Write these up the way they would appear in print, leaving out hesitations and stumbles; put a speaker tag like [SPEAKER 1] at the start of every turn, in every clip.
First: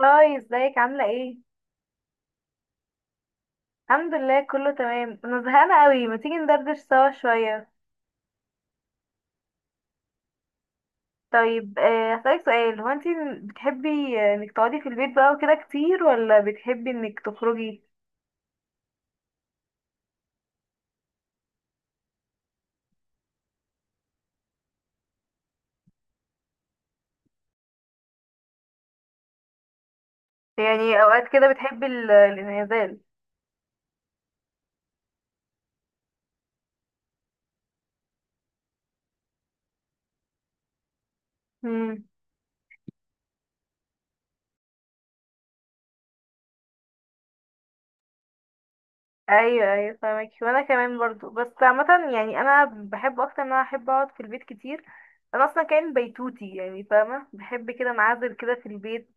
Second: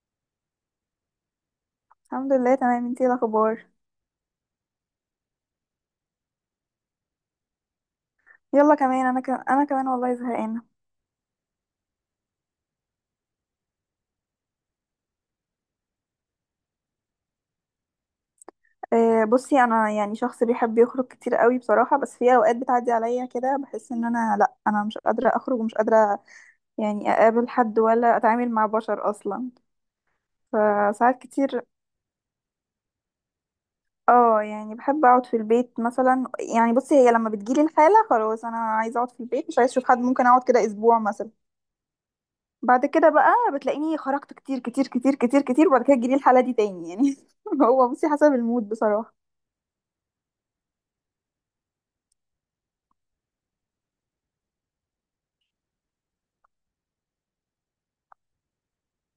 [SPEAKER 1] هاي، ازيك عاملة ايه؟
[SPEAKER 2] الحمد لله، تمام. انتي ايه الاخبار؟
[SPEAKER 1] الحمد لله كله تمام، انا زهقانة قوي. ما تيجي ندردش سوا شوية؟
[SPEAKER 2] يلا كمان، انا كمان والله زهقانه.
[SPEAKER 1] طيب، هسألك سؤال. هو انتي بتحبي انك تقعدي في البيت بقى وكده كتير ولا بتحبي انك تخرجي؟
[SPEAKER 2] بصي، انا يعني شخص بيحب يخرج كتير قوي بصراحه، بس في اوقات بتعدي عليا كده بحس ان انا، لا، انا مش قادره اخرج ومش قادره يعني اقابل حد ولا اتعامل مع بشر اصلا،
[SPEAKER 1] يعني
[SPEAKER 2] فساعات
[SPEAKER 1] اوقات كده
[SPEAKER 2] كتير.
[SPEAKER 1] بتحبي الانعزال.
[SPEAKER 2] اه، يعني بحب اقعد في البيت مثلا. يعني بصي، هي لما بتجيلي الحاله خلاص انا عايزه اقعد في البيت، مش عايزه اشوف حد، ممكن اقعد كده اسبوع مثلا.
[SPEAKER 1] امم.
[SPEAKER 2] بعد كده بقى بتلاقيني خرجت كتير كتير كتير كتير كتير، وبعد كده تجيلي الحاله دي تاني يعني هو بصي حسب المود بصراحه.
[SPEAKER 1] ايوه، ايوه، فاهمك. وانا كمان برضو، بس عامة يعني انا بحب اكتر ان انا احب اقعد في البيت كتير. انا اصلا كائن بيتوتي يعني، فاهمة، بحب كده انعزل كده في البيت.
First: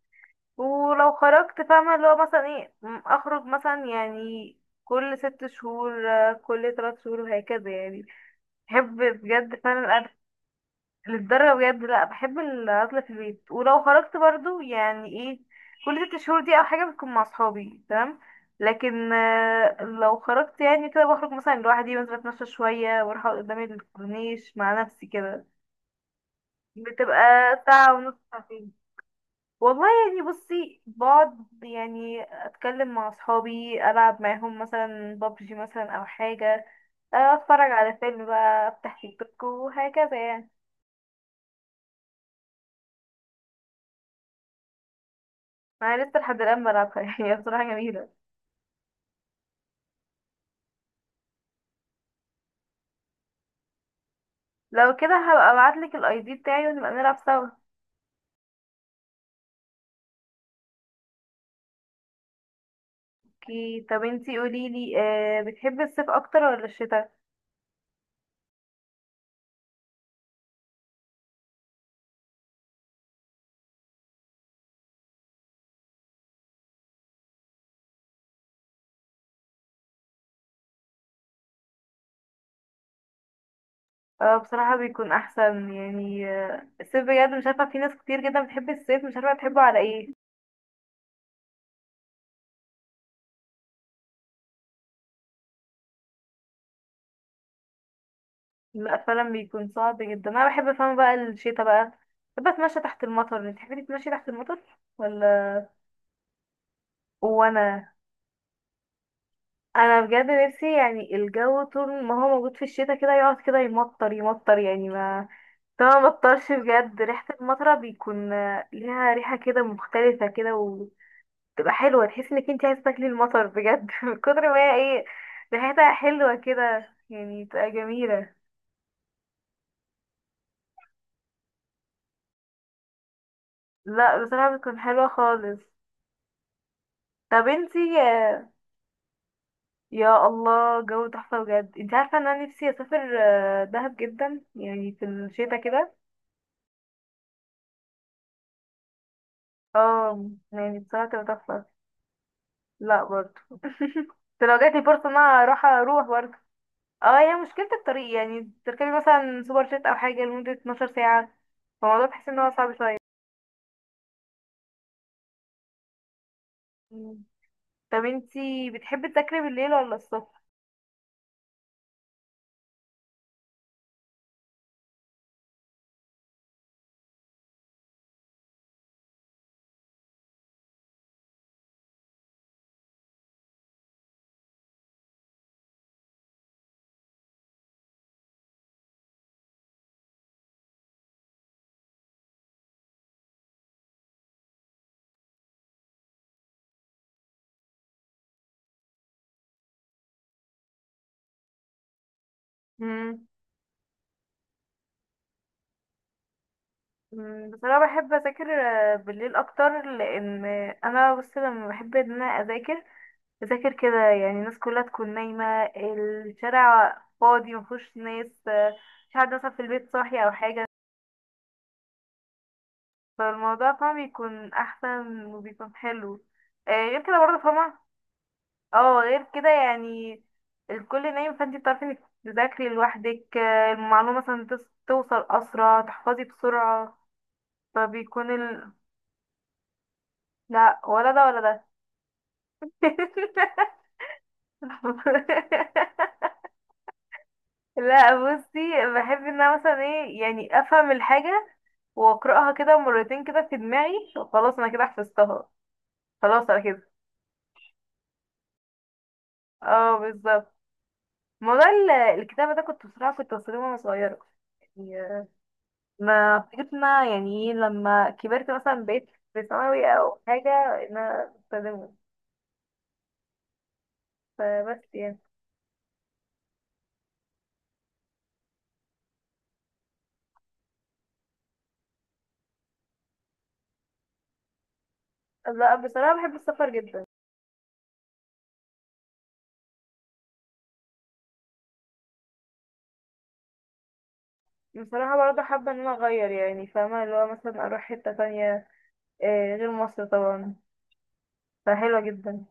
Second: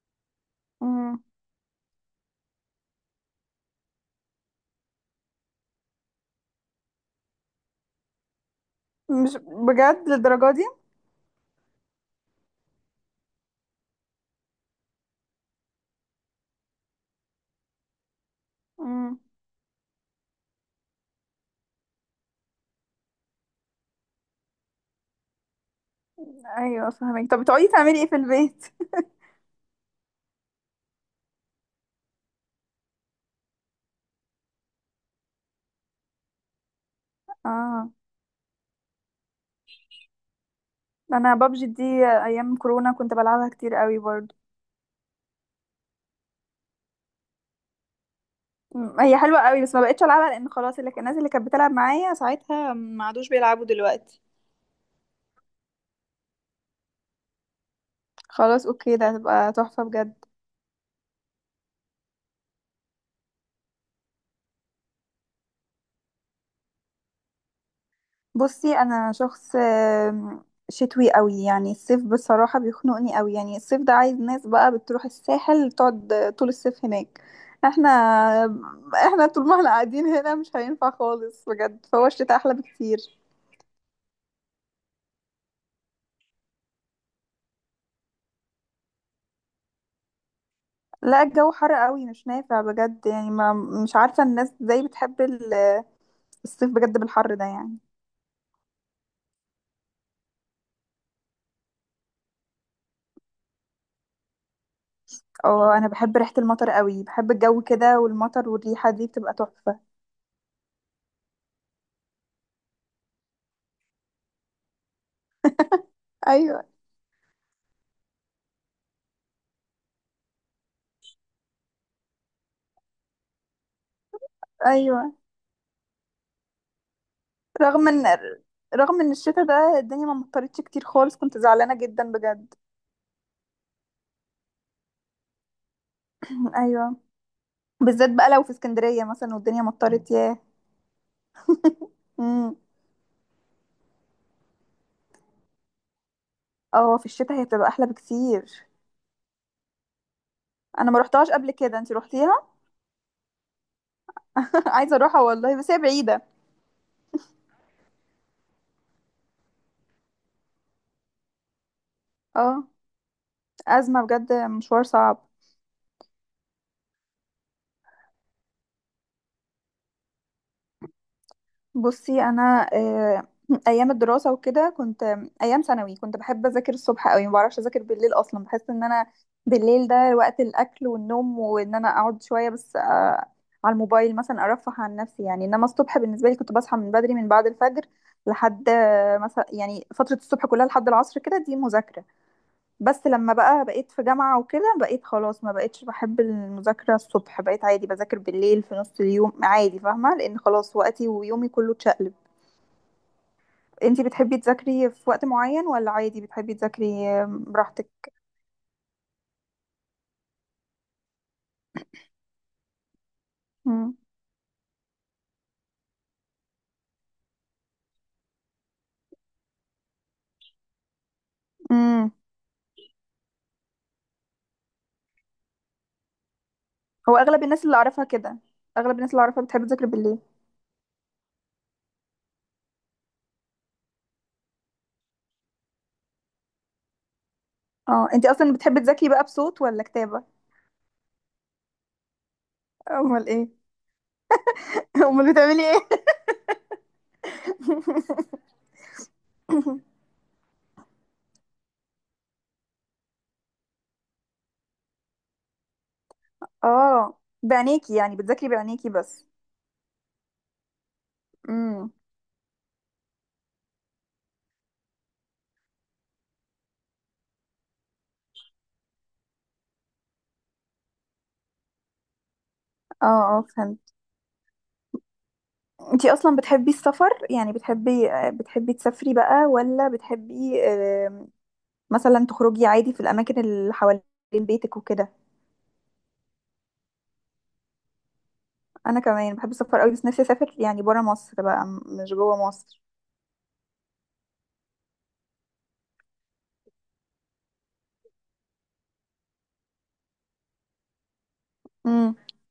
[SPEAKER 1] ولو
[SPEAKER 2] مم.
[SPEAKER 1] خرجت، فاهمة، اللي هو مثلا ايه، اخرج مثلا يعني كل ست شهور، كل 3 شهور وهكذا يعني. بحب
[SPEAKER 2] مش
[SPEAKER 1] بجد فعلا
[SPEAKER 2] بجد
[SPEAKER 1] الأكل.
[SPEAKER 2] للدرجة دي.
[SPEAKER 1] للدرجة بجد، لا، بحب الأكل في البيت. ولو خرجت برضو يعني ايه، كل 6 شهور دي أو حاجة بتكون مع صحابي، تمام. لكن
[SPEAKER 2] مم.
[SPEAKER 1] لو خرجت يعني كده بخرج مثلا لوحدي، بنزل اتمشى شوية واروح أقعد قدام الكورنيش مع نفسي كده.
[SPEAKER 2] ايوه،
[SPEAKER 1] بتبقى
[SPEAKER 2] فهمك. طب بتقعدي
[SPEAKER 1] ساعة
[SPEAKER 2] تعملي ايه
[SPEAKER 1] ونص،
[SPEAKER 2] في البيت؟
[SPEAKER 1] ساعتين. والله يعني بصي، بقعد يعني اتكلم مع اصحابي، العب معاهم مثلا ببجي مثلا او حاجه. اتفرج
[SPEAKER 2] اه،
[SPEAKER 1] على فيلم بقى، افتح تيك توك وهكذا يعني.
[SPEAKER 2] انا بابجي دي ايام كورونا كنت بلعبها كتير قوي برضو.
[SPEAKER 1] انا لسه لحد الان بلعبها يعني هي بصراحه جميله.
[SPEAKER 2] مم. هي حلوة قوي، بس ما بقتش العبها لان خلاص الناس اللي كانت بتلعب معايا ساعتها ما عادوش بيلعبوا دلوقتي.
[SPEAKER 1] لو كده هبقى ابعتلك الاي دي بتاعي ونبقى نلعب سوا.
[SPEAKER 2] خلاص، اوكي، ده هتبقى تحفة بجد.
[SPEAKER 1] اوكي. طب انتي قوليلي، آه بتحبي الصيف اكتر ولا الشتاء؟
[SPEAKER 2] بصي انا شخص شتوي قوي، يعني الصيف بصراحة بيخنقني قوي. يعني الصيف ده عايز ناس بقى بتروح الساحل تقعد طول الصيف هناك، احنا احنا طول ما احنا قاعدين هنا مش هينفع خالص بجد، فهو الشتاء احلى بكتير.
[SPEAKER 1] بصراحه بيكون احسن يعني. الصيف بجد مش عارفه، في ناس كتير جدا بتحب الصيف، مش عارفه تحبه على ايه.
[SPEAKER 2] لا، الجو حر قوي، مش نافع بجد، يعني ما مش عارفة الناس ازاي بتحب الصيف بجد بالحر ده يعني.
[SPEAKER 1] لا، فعلا بيكون صعب جدا. انا بحب، فاهمة، بقى الشتا بقى. بحب اتمشى تحت المطر. انت تحبي تتمشي تحت المطر، ولا؟
[SPEAKER 2] اه، انا بحب ريحة المطر قوي، بحب الجو
[SPEAKER 1] وانا
[SPEAKER 2] كده، والمطر والريحة دي بتبقى تحفة.
[SPEAKER 1] انا بجد نفسي يعني الجو طول ما هو موجود في الشتا كده يقعد كده يمطر يمطر يعني ما. طبعا ما مطرش
[SPEAKER 2] ايوه،
[SPEAKER 1] بجد، ريحة المطرة بيكون ليها ريحة كده مختلفة كده، وتبقى حلوة، تحس انك انت عايزة تاكلي المطر بجد من كتر ما هي ايه،
[SPEAKER 2] ايوه.
[SPEAKER 1] ريحتها حلوة كده يعني، تبقى
[SPEAKER 2] رغم ان
[SPEAKER 1] جميلة.
[SPEAKER 2] رغم ان الشتاء ده الدنيا ما مطرتش كتير خالص، كنت زعلانة جدا بجد.
[SPEAKER 1] لا بصراحة بتكون حلوة خالص.
[SPEAKER 2] ايوه،
[SPEAKER 1] طب انتي،
[SPEAKER 2] بالذات بقى لو في اسكندرية مثلا والدنيا مطرت،
[SPEAKER 1] يا
[SPEAKER 2] ياه.
[SPEAKER 1] الله، جو تحفة بجد. انت عارفة ان انا
[SPEAKER 2] امم.
[SPEAKER 1] نفسي اسافر دهب، جدا يعني في الشتا كده.
[SPEAKER 2] اه، في الشتاء هي بتبقى احلى بكتير.
[SPEAKER 1] اه، يعني
[SPEAKER 2] انا ما
[SPEAKER 1] بصراحة تبقى
[SPEAKER 2] روحتهاش قبل
[SPEAKER 1] تحفة.
[SPEAKER 2] كده، انتي روحتيها؟
[SPEAKER 1] لا برضه. بس لو جاتلي
[SPEAKER 2] عايزة
[SPEAKER 1] فرصة ان
[SPEAKER 2] اروحها
[SPEAKER 1] انا
[SPEAKER 2] والله
[SPEAKER 1] اروح،
[SPEAKER 2] بس هي
[SPEAKER 1] اروح
[SPEAKER 2] بعيدة.
[SPEAKER 1] برضه. اه، هي مشكلة الطريق، يعني تركبي مثلا سوبر جيت او حاجة لمدة 12 ساعة. فالموضوع بحس ان هو
[SPEAKER 2] اه،
[SPEAKER 1] صعب شوية.
[SPEAKER 2] ازمة بجد، مشوار صعب.
[SPEAKER 1] مم. طب انتي بتحبي تذاكري بالليل ولا الصبح؟
[SPEAKER 2] بصي انا ايام الدراسه وكده كنت ايام ثانوي كنت بحب اذاكر الصبح قوي، ما بعرفش اذاكر بالليل اصلا. بحس ان انا بالليل ده وقت الاكل والنوم، وان انا اقعد شويه بس على الموبايل مثلا ارفه عن نفسي يعني. انما الصبح بالنسبه لي كنت بصحى من بدري من بعد الفجر لحد مثلا، يعني فتره الصبح كلها لحد العصر كده دي مذاكره. بس لما بقى بقيت في جامعه وكده بقيت خلاص ما بقيتش بحب المذاكره الصبح، بقيت عادي بذاكر بالليل في نص اليوم عادي، فاهمه، لان خلاص وقتي ويومي كله اتشقلب.
[SPEAKER 1] مم.
[SPEAKER 2] انتي بتحبي تذاكري في وقت معين ولا عادي بتحبي تذاكري
[SPEAKER 1] بصراحة
[SPEAKER 2] براحتك؟
[SPEAKER 1] بحب اذاكر بالليل اكتر، لان انا بصي لما بحب ان انا اذاكر، اذاكر
[SPEAKER 2] مم.
[SPEAKER 1] كده يعني الناس كلها تكون نايمة. الشارع فاضي مفهوش ناس، مش حد مثلا في البيت صاحي او حاجة.
[SPEAKER 2] مم.
[SPEAKER 1] فالموضوع طبعا بيكون احسن وبيكون حلو. غير
[SPEAKER 2] هو
[SPEAKER 1] كده برضه،
[SPEAKER 2] اغلب الناس اللي
[SPEAKER 1] فاهمة.
[SPEAKER 2] اعرفها كده، اغلب
[SPEAKER 1] اه،
[SPEAKER 2] الناس اللي
[SPEAKER 1] غير
[SPEAKER 2] اعرفها
[SPEAKER 1] كده
[SPEAKER 2] بتحب تذاكري بالليل.
[SPEAKER 1] يعني الكل نايم، فانتي بتعرفي انك تذاكري لوحدك، المعلومة مثلا توصل اسرع، تحفظي بسرعة.
[SPEAKER 2] اه،
[SPEAKER 1] فبيكون
[SPEAKER 2] انتي اصلا بتحبي تذاكري بقى بصوت ولا كتابة؟
[SPEAKER 1] لا، ولا ده ولا ده.
[SPEAKER 2] امال ايه؟ امال بتعملي ايه؟
[SPEAKER 1] لا بصي، بحب ان انا مثلا ايه يعني افهم الحاجه، واقراها كده مرتين كده في دماغي، خلاص انا كده حفظتها. خلاص على كده.
[SPEAKER 2] اه، بعينيكي؟ يعني بتذاكري بعينيكي بس؟
[SPEAKER 1] اه بالظبط. موضوع
[SPEAKER 2] امم.
[SPEAKER 1] الكتابة ده، كنت بصراحة كنت بستخدمه وانا صغيرة. يعني ما افتكرت ان أنا يعني إيه، لما كبرت مثلا بقيت في ثانوي او حاجة، ان انا بستخدمه.
[SPEAKER 2] اه، اه، فهمت.
[SPEAKER 1] فبس يعني.
[SPEAKER 2] انتي اصلا بتحبي السفر؟ يعني بتحبي تسافري بقى ولا بتحبي مثلا تخرجي عادي في الاماكن اللي حوالين بيتك وكده؟
[SPEAKER 1] لا بصراحة بحب السفر جدا.
[SPEAKER 2] انا كمان بحب السفر قوي، بس نفسي اسافر يعني برا مصر بقى، مش جوه مصر.
[SPEAKER 1] بصراحة برضه حابة ان انا اغير يعني، فاهمة، اللي هو مثلا اروح حتة تانية، غير مصر طبعا، فحلوة
[SPEAKER 2] امم.
[SPEAKER 1] جدا.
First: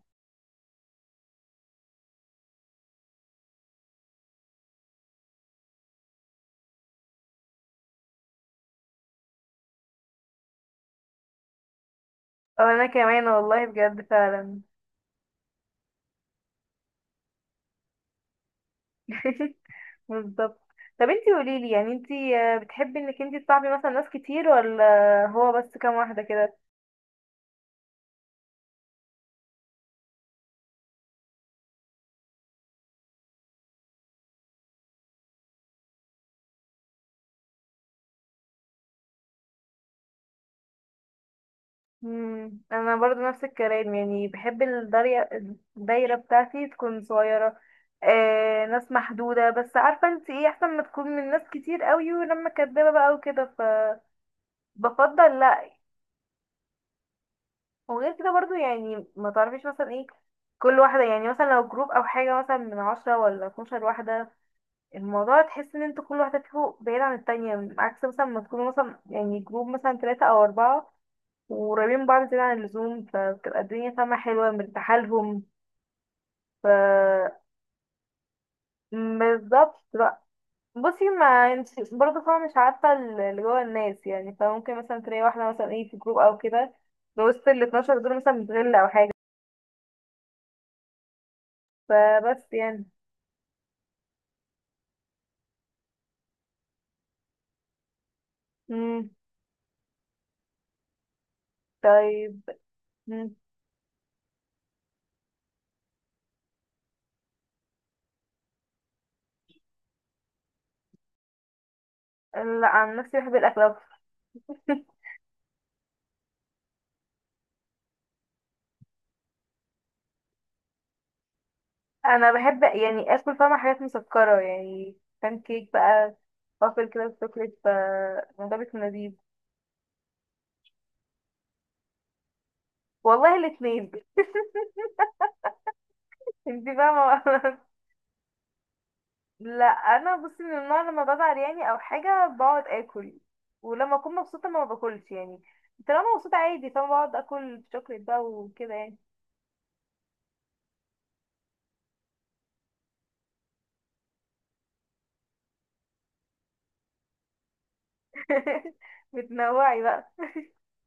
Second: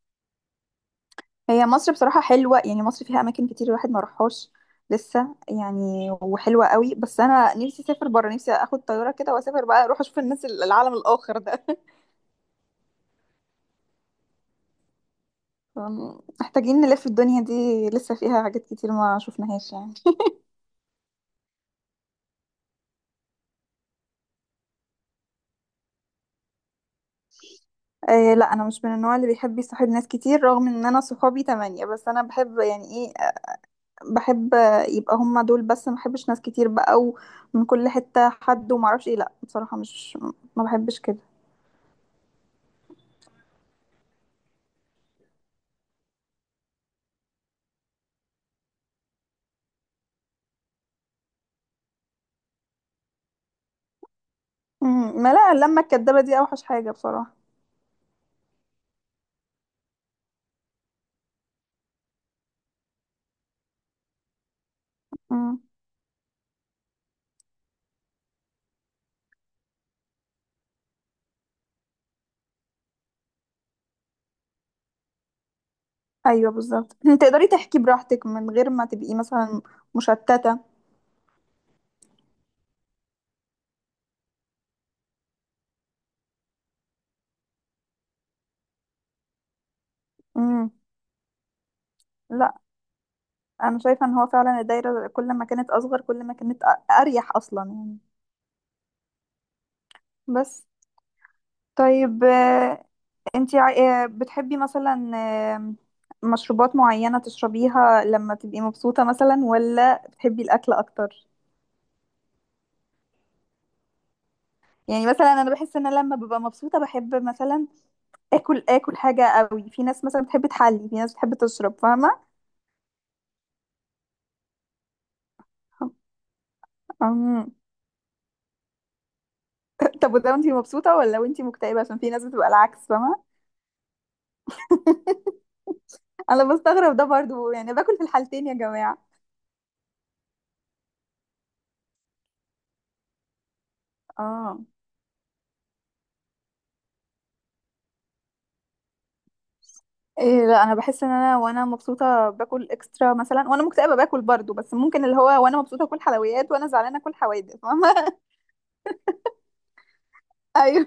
[SPEAKER 2] هي مصر بصراحه حلوه، يعني مصر فيها اماكن كتير الواحد ما راحهاش لسه يعني، وحلوه قوي، بس انا نفسي اسافر برا. نفسي اخد طياره كده واسافر بقى، اروح اشوف الناس العالم الاخر ده
[SPEAKER 1] او انا كمان، والله بجد فعلا.
[SPEAKER 2] محتاجين نلف الدنيا دي، لسه فيها حاجات كتير ما شفناهاش يعني.
[SPEAKER 1] بالظبط. طب انتي قوليلي يعني، انتي بتحبي انك انتي تصاحبي مثلا ناس كتير، ولا هو بس كام واحدة كده؟
[SPEAKER 2] آه، لا، انا مش من النوع اللي بيحب يصاحب ناس كتير، رغم ان انا صحابي 8، بس انا بحب، يعني إيه، بحب يبقى هما دول بس. ما بحبش ناس كتير بقى، ومن كل حتة حد وما اعرفش ايه، لا، بصراحة، مش ما بحبش كده.
[SPEAKER 1] مم. انا برضو نفس الكلام، يعني بحب الدايرة. الدايرة بتاعتي تكون صغيرة، ناس محدودة. بس عارفة انتي ايه، احسن ما تكون من ناس كتير قوي ولما كدابة بقى وكده.
[SPEAKER 2] امم. ما،
[SPEAKER 1] فبفضل
[SPEAKER 2] لا،
[SPEAKER 1] لا.
[SPEAKER 2] اللمة الكدابة دي اوحش حاجة بصراحة.
[SPEAKER 1] وغير كده برضو يعني، ما تعرفيش مثلا ايه، كل واحدة يعني، مثلا لو جروب او حاجة مثلا من 10 ولا 12 واحدة، الموضوع
[SPEAKER 2] امم.
[SPEAKER 1] تحس ان انتوا كل واحدة فيكم بعيدة عن التانية، عكس مثلا ما تكونوا مثلا يعني جروب مثلا 3 أو 4 وقريبين من بعض زيادة عن اللزوم، فبتبقى الدنيا، فاهمة، حلوة مرتاحة لهم.
[SPEAKER 2] ايوه
[SPEAKER 1] ف
[SPEAKER 2] بالظبط تقدري تحكي براحتك من غير ما تبقي مثلا
[SPEAKER 1] بالظبط بقى.
[SPEAKER 2] مشتتة.
[SPEAKER 1] بصي، ما انت برضه فاهمة، مش عارفة اللي جوه الناس يعني، فممكن مثلا تلاقي واحدة مثلا ايه في جروب أو كده، في وسط ال 12 دول مثلا بتغل أو حاجة.
[SPEAKER 2] امم.
[SPEAKER 1] فبس
[SPEAKER 2] لا،
[SPEAKER 1] يعني.
[SPEAKER 2] انا شايفة ان هو فعلا الدايرة كل ما كانت اصغر كل ما كانت اريح اصلا يعني.
[SPEAKER 1] مم.
[SPEAKER 2] بس، طيب،
[SPEAKER 1] طيب. مم.
[SPEAKER 2] انتي بتحبي مثلا، آم، مشروبات معينة تشربيها لما تبقي مبسوطة مثلا ولا بتحبي الأكل أكتر؟
[SPEAKER 1] لا، عن نفسي بحب الأكل أكتر.
[SPEAKER 2] يعني مثلا أنا بحس إن أنا لما ببقى مبسوطة بحب مثلا آكل حاجة قوي. في ناس مثلا بتحب تحلي، في ناس بتحب تشرب، فاهمة؟
[SPEAKER 1] انا بحب يعني اكل، فاهمة، حاجات مسكرة يعني، بان كيك بقى، وافل كده
[SPEAKER 2] أم،
[SPEAKER 1] بالشوكليت، ف الموضوع بيكون لذيذ.
[SPEAKER 2] طب، وده وانتي مبسوطة ولا وانتي مكتئبة؟ عشان في ناس بتبقى العكس، فاهمة؟
[SPEAKER 1] والله، الاتنين.
[SPEAKER 2] أنا
[SPEAKER 1] انتي
[SPEAKER 2] بستغرب ده
[SPEAKER 1] فاهمة بقى.
[SPEAKER 2] برضو، يعني باكل في الحالتين يا جماعة.
[SPEAKER 1] لا، انا بصي من النوع لما بزعل يعني او حاجة بقعد اكل، ولما اكون مبسوطة
[SPEAKER 2] اه،
[SPEAKER 1] ما باكلش يعني. طالما مبسوطة عادي، فاهمة، بقعد اكل شوكليت بقى وكده يعني.
[SPEAKER 2] إيه، لا، انا بحس ان انا وانا مبسوطه باكل اكسترا مثلا، وانا مكتئبه باكل برضو، بس ممكن اللي هو وانا مبسوطه اكل حلويات وانا زعلانه اكل حوادق، فاهمه
[SPEAKER 1] بتنوعي بقى.
[SPEAKER 2] ايوه.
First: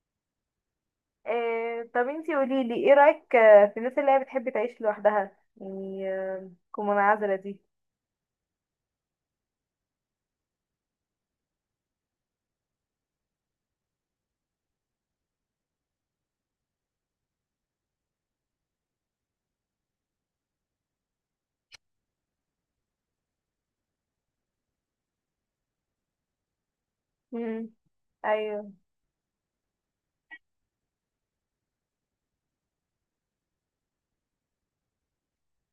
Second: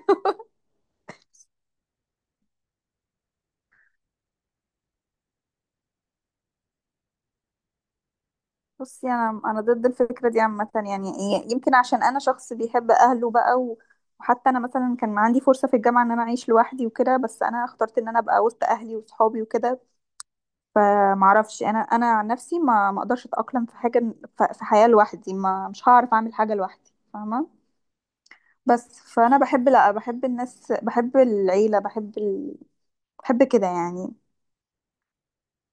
[SPEAKER 1] إيه، طب انتي قوليلي، ايه رأيك في الناس اللي هي بتحب تعيش لوحدها يعني، تكون منعزلة دي؟
[SPEAKER 2] بصي انا ضد الفكره دي عامه، يعني يمكن عشان انا شخص بيحب اهله بقى وحتى انا مثلا كان عندي فرصه في الجامعه ان انا اعيش لوحدي وكده، بس انا اخترت ان انا ابقى وسط اهلي وصحابي وكده. فمعرفش انا عن نفسي ما اقدرش اتاقلم في حاجه، في حياه لوحدي، ما مش هعرف اعمل حاجه لوحدي فاهمه.
[SPEAKER 1] مم. ايوه.
[SPEAKER 2] بس فانا بحب، لا، بحب الناس، بحب العيله، بحب كده يعني.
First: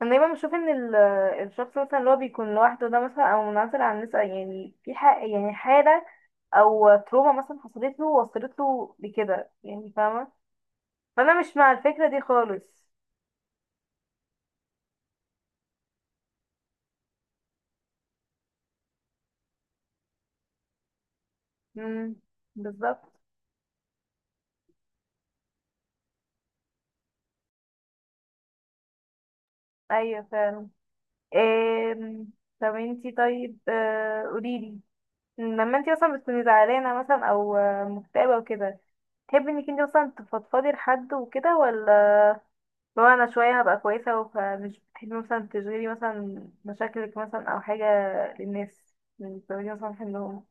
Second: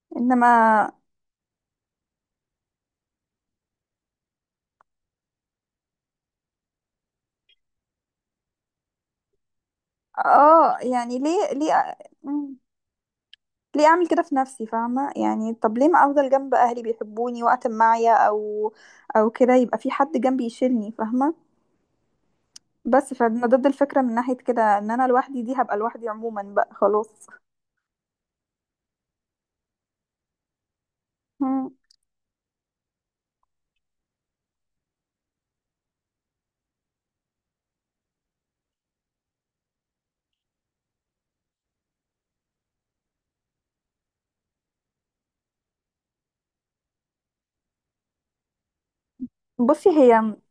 [SPEAKER 1] انا دايما
[SPEAKER 2] انما
[SPEAKER 1] بشوف ان الشخص مثلا اللي هو بيكون لوحده ده مثلا او منعزل عن الناس، يعني في حق يعني حاله، او تروما مثلا حصلت له وصلت له لكده، يعني فاهمه.
[SPEAKER 2] اه، يعني
[SPEAKER 1] فانا
[SPEAKER 2] ليه
[SPEAKER 1] مش مع
[SPEAKER 2] ليه
[SPEAKER 1] الفكره دي
[SPEAKER 2] مم.
[SPEAKER 1] خالص.
[SPEAKER 2] ليه اعمل كده في نفسي فاهمه؟ يعني طب ليه ما افضل جنب اهلي، بيحبوني وقت ما معايا او كده يبقى في حد جنبي يشيلني فاهمه.
[SPEAKER 1] امم.
[SPEAKER 2] بس
[SPEAKER 1] بالظبط.
[SPEAKER 2] فانا ضد الفكره من ناحيه كده، ان انا لوحدي دي هبقى لوحدي عموما بقى خلاص.
[SPEAKER 1] ايوه فعلا.
[SPEAKER 2] مم.
[SPEAKER 1] إيه. طب انتي، طيب، قوليلي لما انتي مثلا بتكوني زعلانه مثلا او مكتئبه وكده، تحبي انك انتي مثلا تفضفضي لحد وكده، ولا لو انا شويه هبقى كويسه، فمش بتحبي مثلا تشغلي مثلا مشاكلك مثلا او حاجه للناس، من بتعملي
[SPEAKER 2] بصي
[SPEAKER 1] مثلا
[SPEAKER 2] هي،
[SPEAKER 1] حلهم؟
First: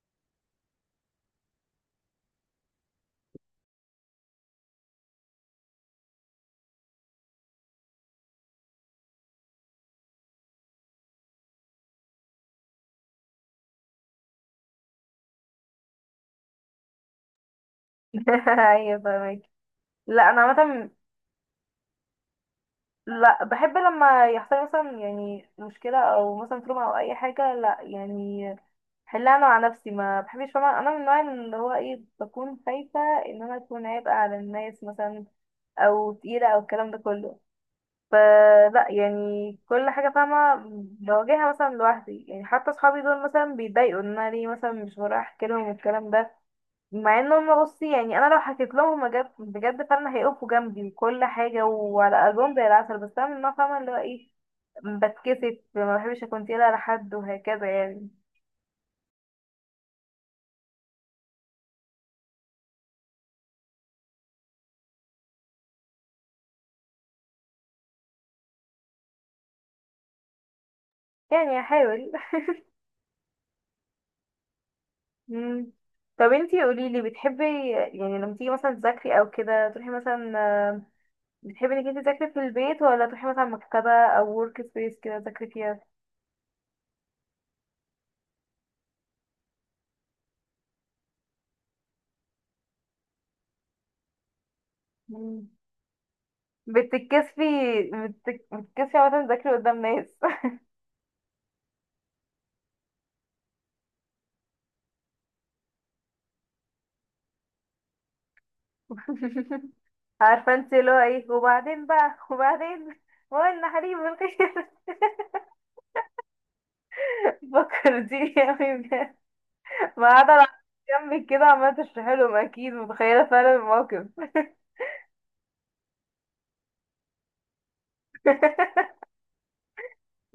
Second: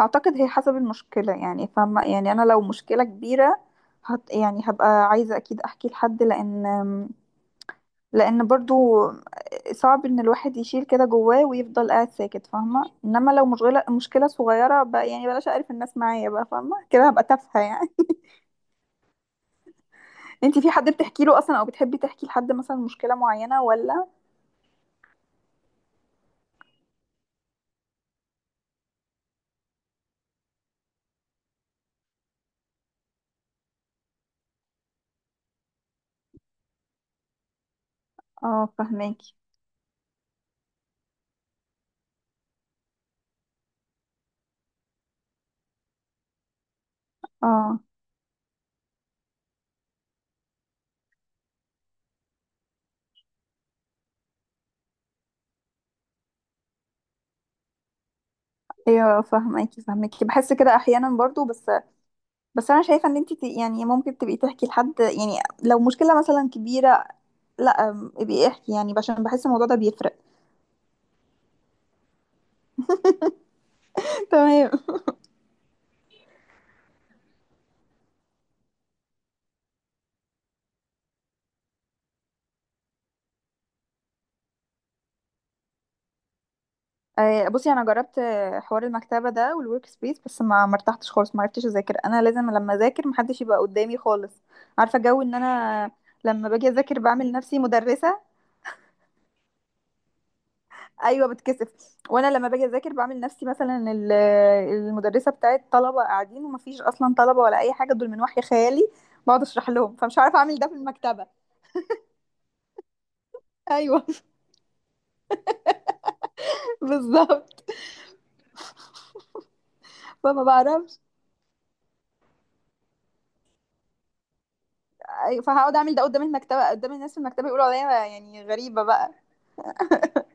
[SPEAKER 2] اعتقد هي حسب المشكله، يعني فاهمه، يعني انا لو مشكله كبيره هت يعني هبقى عايزه اكيد احكي لحد، لان برضو صعب ان الواحد يشيل كده جواه ويفضل قاعد ساكت فاهمه. انما لو مشغله مشكله صغيره بقى، يعني بلاش اعرف الناس معايا بقى، فاهمه كده هبقى تافهه يعني
[SPEAKER 1] ايوه، فاهمك. لا انا
[SPEAKER 2] انتي في
[SPEAKER 1] عامه،
[SPEAKER 2] حد بتحكي له اصلا؟ او بتحبي تحكي لحد مثلا مشكله
[SPEAKER 1] لا
[SPEAKER 2] معينه
[SPEAKER 1] بحب
[SPEAKER 2] ولا؟
[SPEAKER 1] لما يحصل مثلا يعني مشكله او مثلا تروما او اي حاجه، لا يعني، حلها انا مع نفسي، ما بحبش، فاهمة، انا من النوع اللي هو ايه، بكون خايفه ان انا اكون عبء على الناس مثلا، او تقيله او الكلام ده كله.
[SPEAKER 2] اه،
[SPEAKER 1] فلا
[SPEAKER 2] فهماكي.
[SPEAKER 1] يعني، كل حاجة، فاهمة، بواجهها مثلا لوحدي يعني. حتى صحابي دول مثلا بيتضايقوا ان انا ليه مثلا مش بروح احكي لهم الكلام ده، مع ان هم،
[SPEAKER 2] اه،
[SPEAKER 1] بصي يعني، انا لو حكيت لهم بجد بجد فعلا هيقفوا جنبي وكل حاجة وعلى قلبهم زي العسل. بس انا من النوع، فاهمة، اللي هو ايه، بتكسف، ما بحبش اكون تقيلة على حد وهكذا يعني.
[SPEAKER 2] ايوه فهماكي بحس كده احيانا برضو، بس بس انا شايفه ان انت يعني ممكن تبقي تحكي لحد يعني لو مشكله مثلا كبيره. لا، ابقي احكي يعني، عشان بحس الموضوع ده بيفرق.
[SPEAKER 1] يعني هحاول.
[SPEAKER 2] تمام.
[SPEAKER 1] مم. طب انتي قوليلي، بتحبي يعني لما تيجي مثلا تذاكري او كده تروحي مثلا، بتحبي انك انت تذاكري في البيت، ولا تروحي مثلا مكتبة او ورك سبيس كده تذاكري فيها؟
[SPEAKER 2] بصي انا جربت حوار المكتبه ده والورك سبيس، بس ما مرتحتش خالص، ما عرفتش اذاكر. انا لازم لما اذاكر محدش يبقى قدامي خالص، عارفه جو ان
[SPEAKER 1] مم.
[SPEAKER 2] انا لما باجي اذاكر بعمل
[SPEAKER 1] بتتكسفي؟
[SPEAKER 2] نفسي مدرسه.
[SPEAKER 1] بتتكسفي عامة تذاكري قدام ناس؟
[SPEAKER 2] ايوه، بتكسف، وانا لما باجي اذاكر بعمل نفسي مثلا المدرسه بتاعت طلبه قاعدين، ومفيش اصلا طلبه ولا اي حاجه، دول من وحي خيالي، بقعد اشرح لهم، فمش عارفه
[SPEAKER 1] عارفة
[SPEAKER 2] اعمل ده
[SPEAKER 1] انت
[SPEAKER 2] في
[SPEAKER 1] اللي هو
[SPEAKER 2] المكتبه.
[SPEAKER 1] ايه، وبعدين بقى وبعدين هو ان حليم
[SPEAKER 2] ايوه
[SPEAKER 1] الخير.
[SPEAKER 2] بالظبط،
[SPEAKER 1] فكرتيني اوي بجد. ما قاعدة
[SPEAKER 2] فما
[SPEAKER 1] على
[SPEAKER 2] بعرفش.
[SPEAKER 1] جنبي كده عمالة تشرحي لهم، اكيد متخيلة فعلا الموقف.
[SPEAKER 2] أيوة، فهقعد اعمل ده قدام المكتبه قدام الناس في المكتبه، يقولوا عليا يعني غريبه بقى.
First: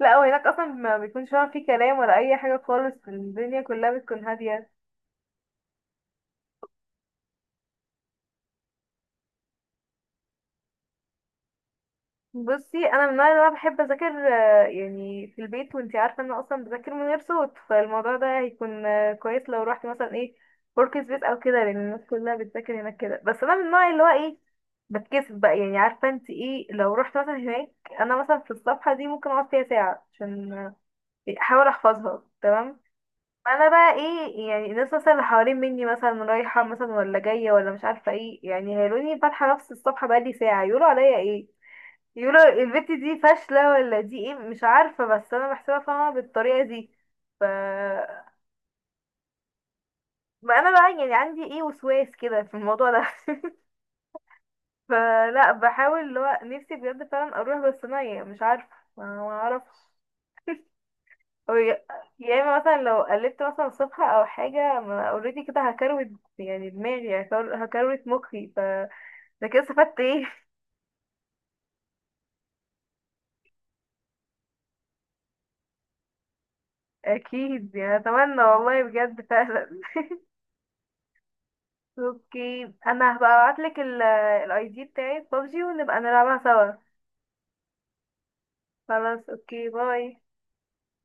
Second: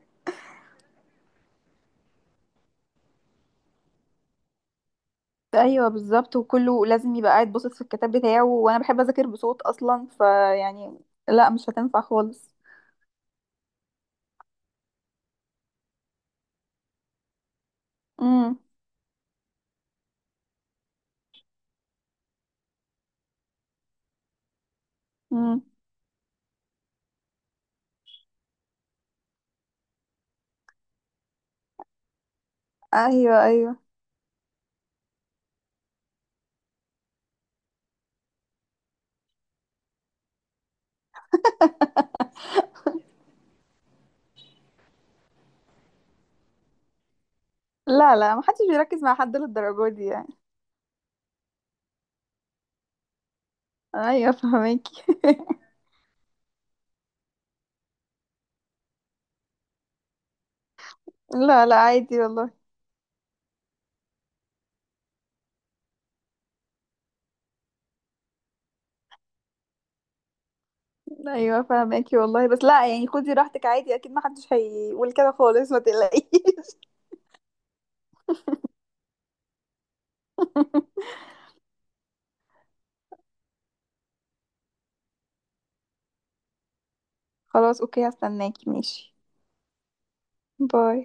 [SPEAKER 1] لا، وهناك اصلا ما بيكونش فعلا في كلام ولا اي حاجة خالص، الدنيا كلها بتكون هادية.
[SPEAKER 2] ايوه بالظبط، وكله لازم يبقى قاعد باصص في الكتاب بتاعه، وانا بحب اذاكر بصوت اصلا، فيعني لا، مش هتنفع خالص.
[SPEAKER 1] بصي انا من النوع اللي هو بحب اذاكر يعني في البيت. وانتي عارفه ان انا اصلا بذاكر من غير صوت، فالموضوع ده
[SPEAKER 2] امم.
[SPEAKER 1] هيكون كويس لو رحت مثلا ايه ورك سبيس او كده، لان الناس كلها بتذاكر هناك كده. بس انا من النوع اللي هو ايه، بتكسف بقى
[SPEAKER 2] امم.
[SPEAKER 1] يعني. عارفه انتي ايه، لو رحت مثلا هناك انا مثلا في الصفحه دي ممكن اقعد فيها ساعه عشان احاول احفظها، تمام.
[SPEAKER 2] ايوه،
[SPEAKER 1] انا
[SPEAKER 2] ايوه.
[SPEAKER 1] بقى ايه يعني، الناس مثلا اللي حوالين مني مثلا رايحه مثلا ولا جايه ولا مش عارفه ايه، يعني هيقولوني فاتحه نفس الصفحه بقالي ساعه، يقولوا عليا ايه، يقولوا البت دي فاشلة ولا دي ايه، مش عارفة، بس انا بحسبها، فاهمة، بالطريقة دي. ف
[SPEAKER 2] لا، لا، ما حدش بيركز مع حد للدرجه دي يعني.
[SPEAKER 1] ما انا بقى يعني عندي ايه، وسواس كده في الموضوع ده.
[SPEAKER 2] ايوه، فهماكي
[SPEAKER 1] فلا، بحاول اللي هو نفسي بجد فعلا اروح، بس انا يعني مش عارفة، ما اعرفش. أو
[SPEAKER 2] لا، لا،
[SPEAKER 1] يا
[SPEAKER 2] عادي
[SPEAKER 1] يا
[SPEAKER 2] والله.
[SPEAKER 1] اما مثلا لو قلبت مثلا صفحة او حاجة، ما اوريدي كده هكروت، يعني دماغي هكروت مخي، ف ده كده استفدت ايه؟
[SPEAKER 2] ايوه فهماكي والله، بس لا يعني خدي راحتك عادي، اكيد ما حدش هيقول كده خالص، ما تقلقيش.
[SPEAKER 1] اكيد يعني، اتمنى والله بجد فعلا. اوكي، انا هبقى ابعتلك الاي دي بتاعي بابجي، ونبقى نلعبها سوا.
[SPEAKER 2] خلاص، اوكي، هستناكي، ماشي.
[SPEAKER 1] خلاص، اوكي، باي.
[SPEAKER 2] باي.